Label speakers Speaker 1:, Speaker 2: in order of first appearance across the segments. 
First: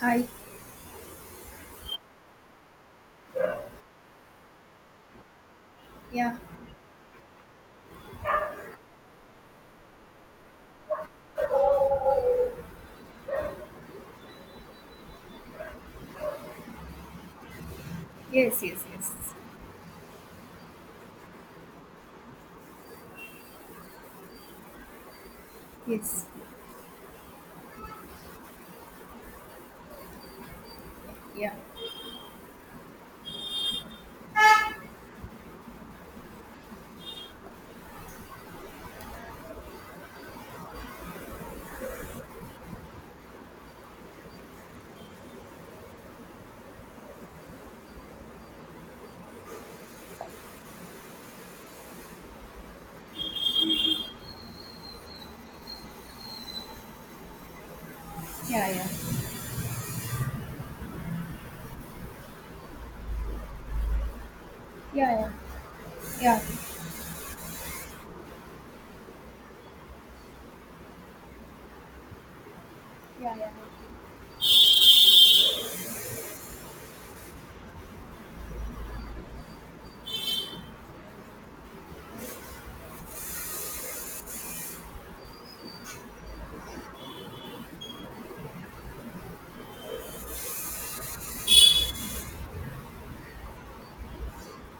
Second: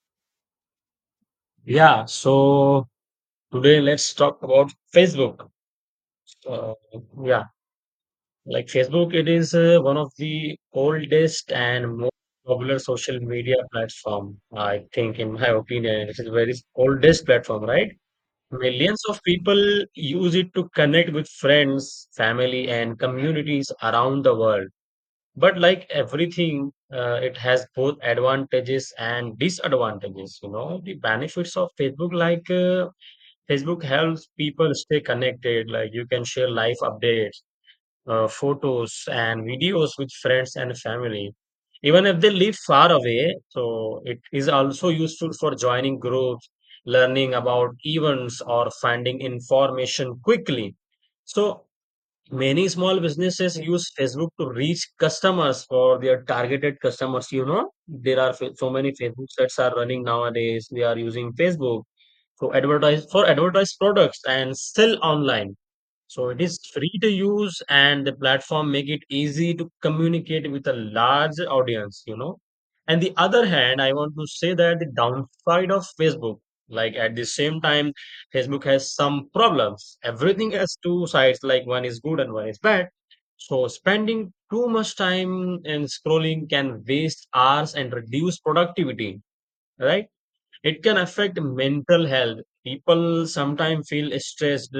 Speaker 1: Hi.
Speaker 2: Yeah, so today let's talk about Facebook.
Speaker 1: Yeah.
Speaker 2: Uh, yeah, like Facebook, it is one of the oldest and most popular social media platform. I think, in my opinion, it is very oldest platform, right?
Speaker 1: Yes, yes,
Speaker 2: Millions
Speaker 1: yes.
Speaker 2: of people use it to connect with friends, family, and communities around the world. But like
Speaker 1: Yes.
Speaker 2: everything, it has both advantages and disadvantages. You know, the
Speaker 1: Yeah.
Speaker 2: benefits of Facebook. Facebook helps people stay connected. Like you can share life updates, photos, and videos with friends and family, even if they live far away. So it is also useful for joining groups, learning about events, or finding information quickly. So many small businesses use Facebook to reach customers for their targeted customers. You know, there
Speaker 1: Yeah,
Speaker 2: so many
Speaker 1: yeah.
Speaker 2: Facebook sets are running nowadays. We are using Facebook so advertise for advertised products and sell
Speaker 1: Yeah,
Speaker 2: online.
Speaker 1: yeah.
Speaker 2: So it is
Speaker 1: Yeah.
Speaker 2: free to use and the platform make it easy to communicate with a large audience, you know. And the
Speaker 1: Yeah,
Speaker 2: other
Speaker 1: yeah.
Speaker 2: hand, I want to say that the downside of Facebook, like at the same time, Facebook has some problems. Everything has two sides, like one is good and one is bad. So spending too much time in scrolling can waste hours and reduce productivity, right? It can affect mental health. People sometimes feel stressed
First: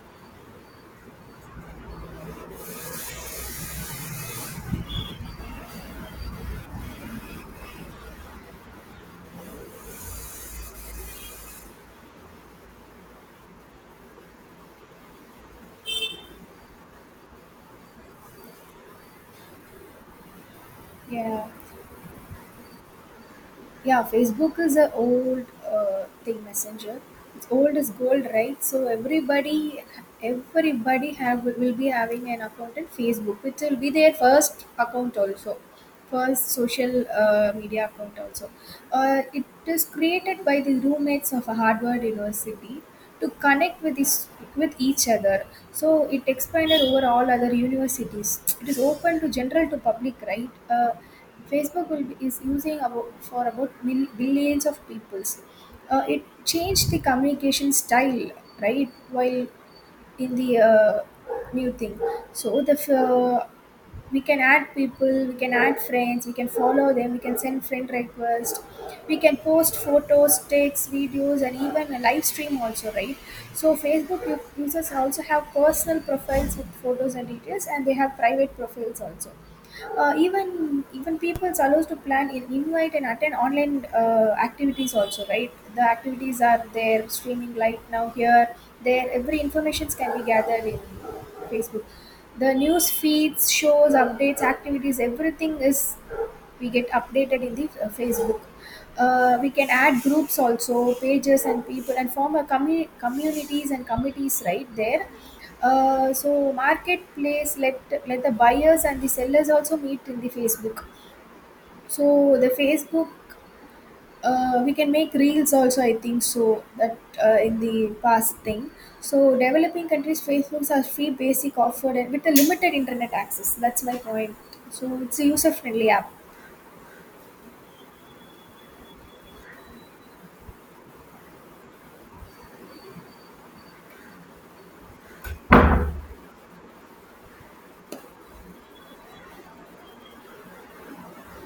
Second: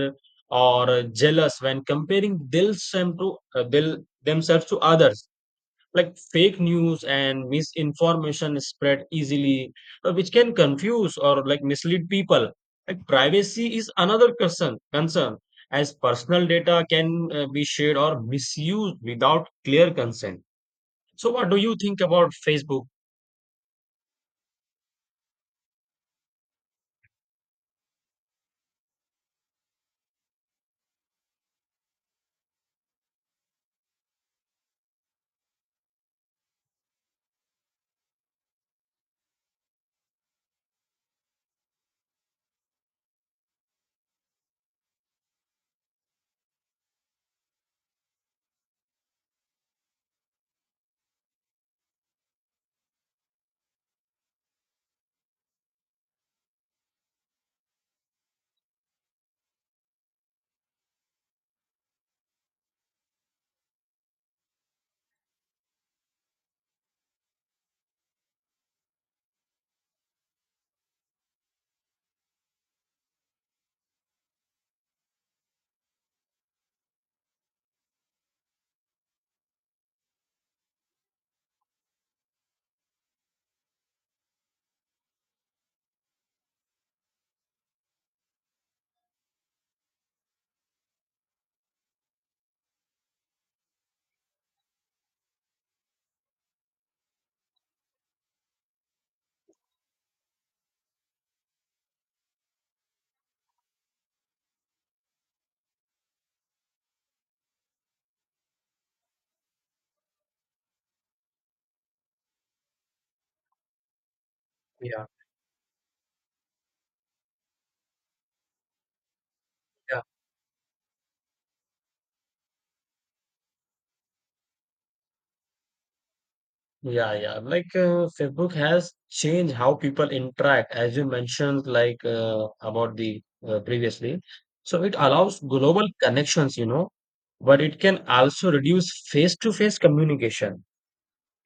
Speaker 2: or jealous when comparing themselves to others. Like fake news and misinformation spread easily, which can confuse or like mislead people. Like privacy is another concern, as personal data can be shared or misused without clear consent. So
Speaker 1: Yeah.
Speaker 2: what do you think about Facebook?
Speaker 1: Yeah, facebook is an old thing, messenger. It's old as gold, right? So everybody have, will be having an account in facebook, which will be their first account also, first social media account also. It is created by the roommates of a harvard university to connect with this with each other. So it expanded over all other universities. It is open to general to public, right? Facebook will be, is using about, for about billions of peoples. It changed the communication style, right? While in the new thing, so we can add people, we can add friends, we can follow them, we can send friend requests, we can post photos, texts, videos, and even a live stream also, right? So users also have personal profiles with photos and details, and they have private profiles also. Even people are allowed to plan in invite and attend online activities also, right? The activities are there streaming right now here. There, every informations can be gathered in Facebook. The news feeds, shows, updates, activities, everything is we get updated in the facebook. We can add groups also, pages and people, and form a communities and committees right there. So marketplace, let the buyers and the sellers also meet in the facebook. So the facebook, we can
Speaker 2: yeah
Speaker 1: make reels also, I think, so that in the past thing, so developing
Speaker 2: yeah.
Speaker 1: countries facebooks are free basic offered and with a limited internet access. That's my point. So it's a user friendly app.
Speaker 2: Yeah, yeah. Like Facebook has changed how people interact, as you mentioned, like about the previously. So it allows global connections, you know, but it can also reduce face-to-face communication,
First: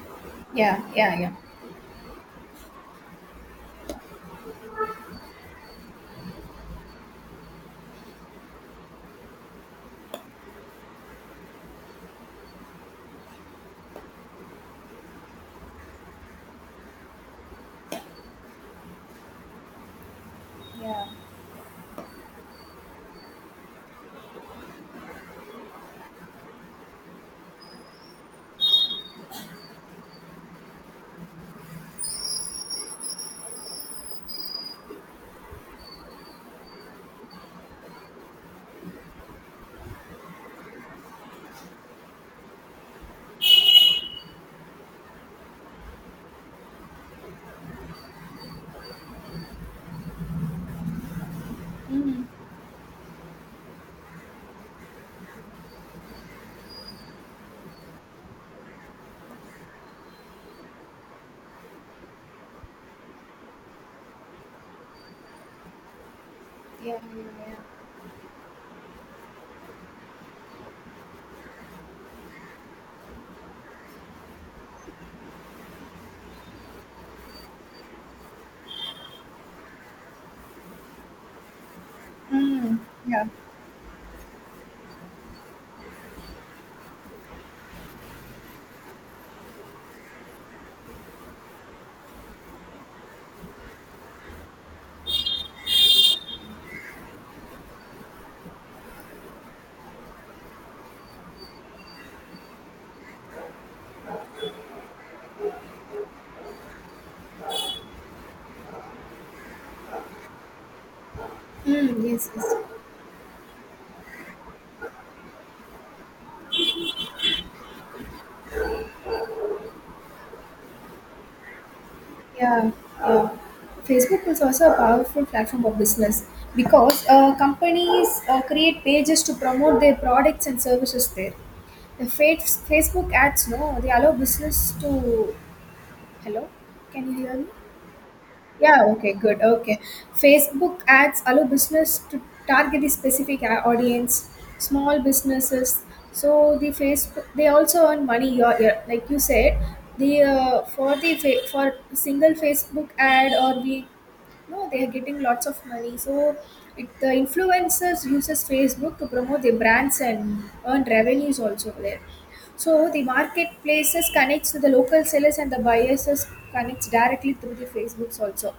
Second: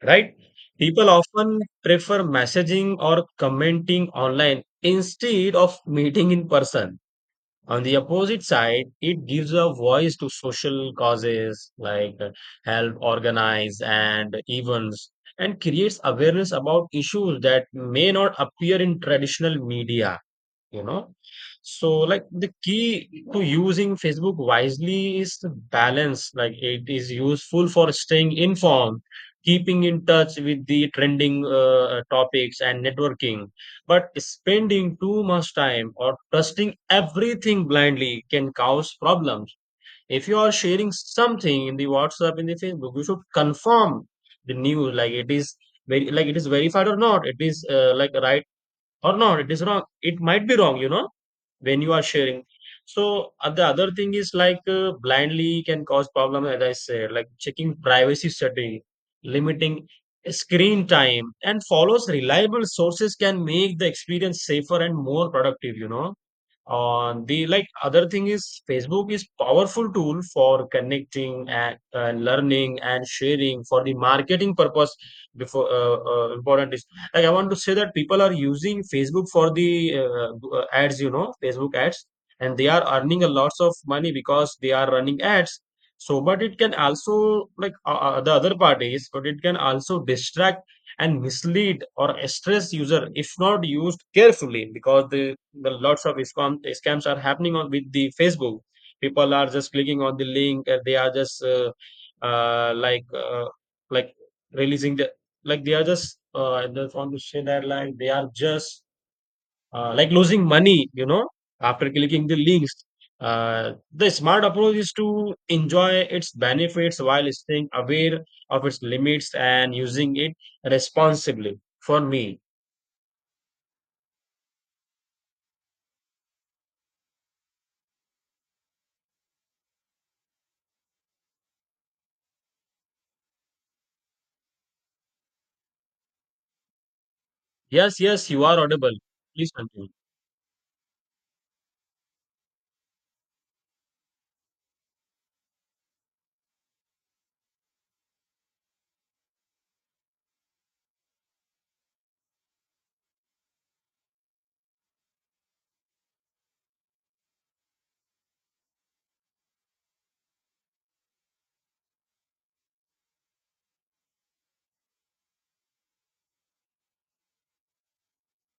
Speaker 2: right?
Speaker 1: Yeah,
Speaker 2: People
Speaker 1: yeah, yeah.
Speaker 2: often prefer messaging or commenting online instead of meeting in person. On the opposite side, it gives a voice to social causes like help organize and events, and creates awareness about issues that may not appear in traditional media, you
Speaker 1: Yeah,
Speaker 2: know. So, like the key to using Facebook wisely is the balance. Like it is useful for staying informed, keeping in touch with the trending topics and networking. But spending too much time or trusting everything blindly can cause problems. If you are sharing something in the WhatsApp in the Facebook, you should confirm the news. Like it is very, like it is verified or not. It is like right or not? It is wrong. It might be wrong, you know, when you are sharing. So the other thing is like blindly can cause problem, as I said, like checking privacy setting, limiting screen time, and follows reliable sources can make the experience safer and more productive, you know.
Speaker 1: yeah,
Speaker 2: On the
Speaker 1: yeah, yeah.
Speaker 2: like other thing is Facebook is powerful tool for connecting and learning and sharing for the marketing purpose. Before Important is like I want to say that people are using Facebook for the ads, you know, Facebook ads, and they
Speaker 1: Mm,
Speaker 2: are earning
Speaker 1: yeah.
Speaker 2: a lots of money because they are running ads. So, but it can also like the other part is, but it can also distract and mislead or stress user if not used carefully, because the lots of scam, scams are happening on with the Facebook. People are just clicking on the link and they are just uh, like uh, like releasing the like they are just I just want to say that like they are just like losing money, you know, after
Speaker 1: Mm,
Speaker 2: clicking
Speaker 1: yes,
Speaker 2: the
Speaker 1: yes.
Speaker 2: links. Uh, the smart approach is to enjoy its benefits while staying aware of its limits and using it responsibly for me.
Speaker 1: Yeah, yeah. Facebook is also a powerful platform for business, because companies create pages to promote their products and services there. The fa- Facebook ads, no, they allow business to. Hello, can you hear me?
Speaker 2: Yes, yes, you are
Speaker 1: Yeah,
Speaker 2: audible,
Speaker 1: okay, good.
Speaker 2: please
Speaker 1: Okay.
Speaker 2: continue.
Speaker 1: Facebook ads allow business to target the specific audience, small businesses. So the Facebook, they also earn money. Like you said, the for for single Facebook ad or we no, they are getting lots of money. So it, the influencers uses Facebook to promote their brands and earn revenues also there. So the marketplaces connects to the local sellers, and the buyers is connects directly through the Facebooks also.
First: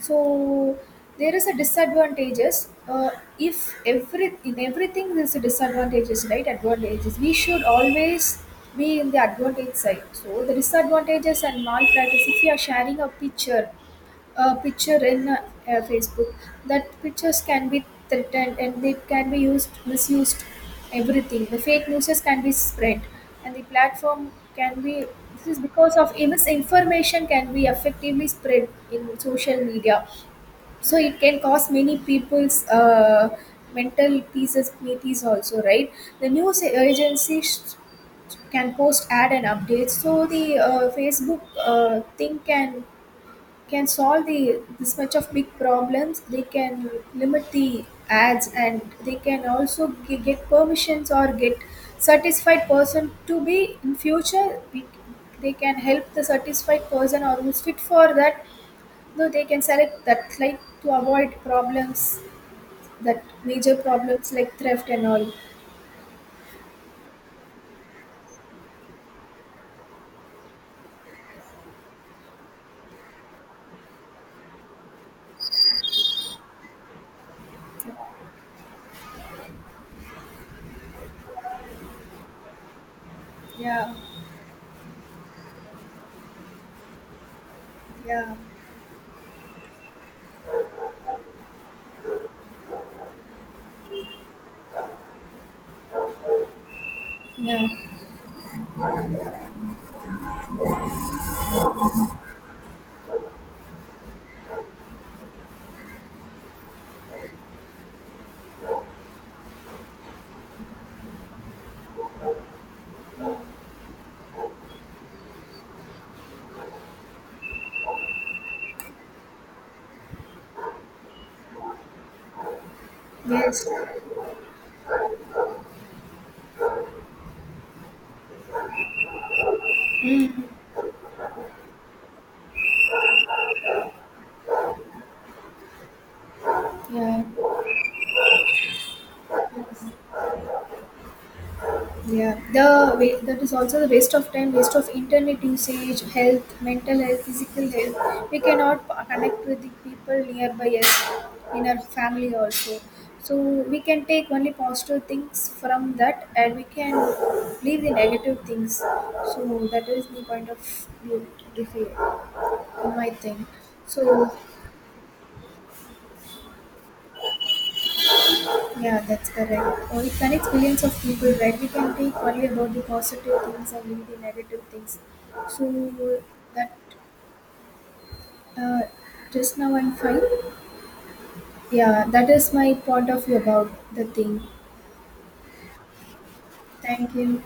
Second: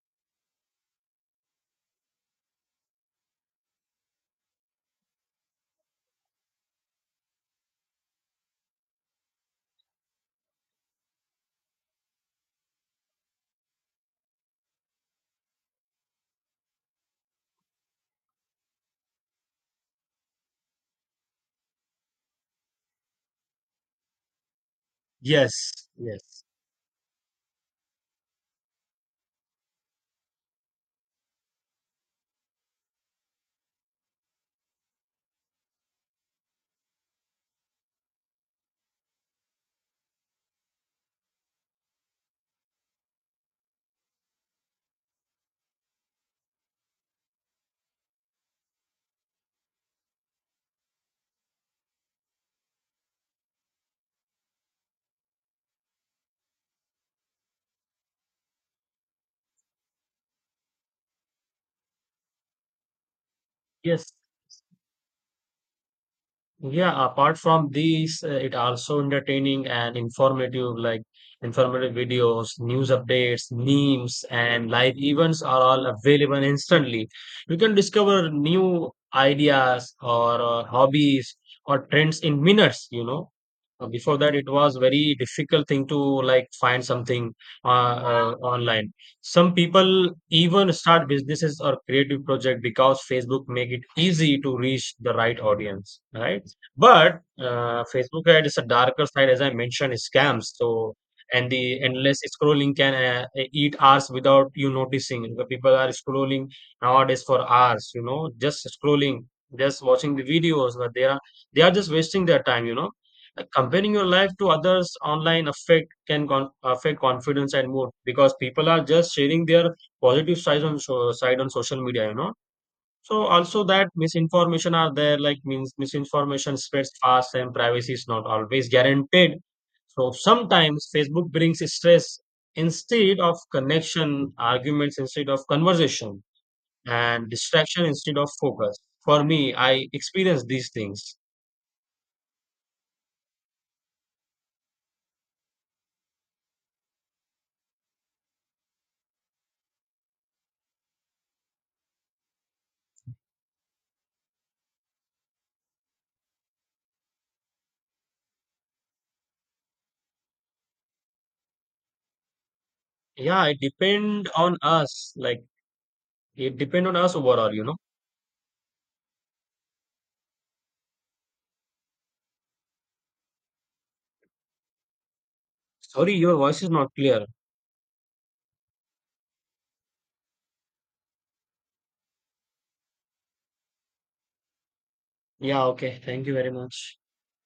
Speaker 1: So there is a disadvantages. If every in everything there's a disadvantages, right? Advantages. We should always be in the advantage side. So the disadvantages and malpractice. If you are sharing a picture in Facebook, that pictures can be threatened and they can be used, misused, everything. The fake news can be spread, and the platform can be. This is
Speaker 2: Yes,
Speaker 1: because of
Speaker 2: yes,
Speaker 1: misinformation can be effectively spread in social media, so it can cause many people's. Mental pieces also, right? The news agencies can post ad and updates, so the facebook thing can solve the this much of big problems. They can limit the ads, and they can also get permissions or get satisfied person to be in future we, they can help the satisfied person or who's fit for that though. They can select that, like to avoid problems, that major
Speaker 2: yes.
Speaker 1: problems like theft and all.
Speaker 2: Yeah, apart from these, it also entertaining and informative, like informative videos, news updates, memes, and live events are all available instantly. You can discover new ideas or hobbies or trends in minutes, you know.
Speaker 1: Yeah,
Speaker 2: Before that it was very difficult thing to like find something
Speaker 1: yeah,
Speaker 2: online. Some people even start businesses or creative project because Facebook make it easy to reach the right audience, right? But
Speaker 1: yeah.
Speaker 2: Facebook ad is a darker side, as I mentioned is scams. So and the endless scrolling can eat hours without you noticing. The people are scrolling nowadays for hours, you know, just scrolling, just watching the videos, but they are, they are just wasting their time, you know, like, comparing your life to others online affect affect confidence and mood, because people are just sharing their positive sides on so- side on social media. You know, so also
Speaker 1: Yes.
Speaker 2: that misinformation are there. Like means misinformation spreads fast and privacy is not always guaranteed. So sometimes Facebook brings stress instead of connection, arguments instead of conversation,
Speaker 1: Yeah.
Speaker 2: and distraction instead of focus. For me, I experience these things.
Speaker 1: Yeah, that is also the waste of time, waste of internet usage, health, mental health, physical health. We cannot connect with the people nearby us, in our family also. So we can take only positive things from that, and we can leave the negative things. So that is the point of view, if you- in my
Speaker 2: Yeah,
Speaker 1: thing.
Speaker 2: it
Speaker 1: So
Speaker 2: depend on us. Like it depend on us overall, you know.
Speaker 1: yeah, that's correct. It connects billions of people, right? We can think only about the positive things and leave the negative things. So
Speaker 2: Sorry, your voice is
Speaker 1: that
Speaker 2: not clear.
Speaker 1: uh, just now I'm fine. Yeah, that is my point of view about the thing.
Speaker 2: Yeah, okay. Thank you very much.
Speaker 1: Thank you.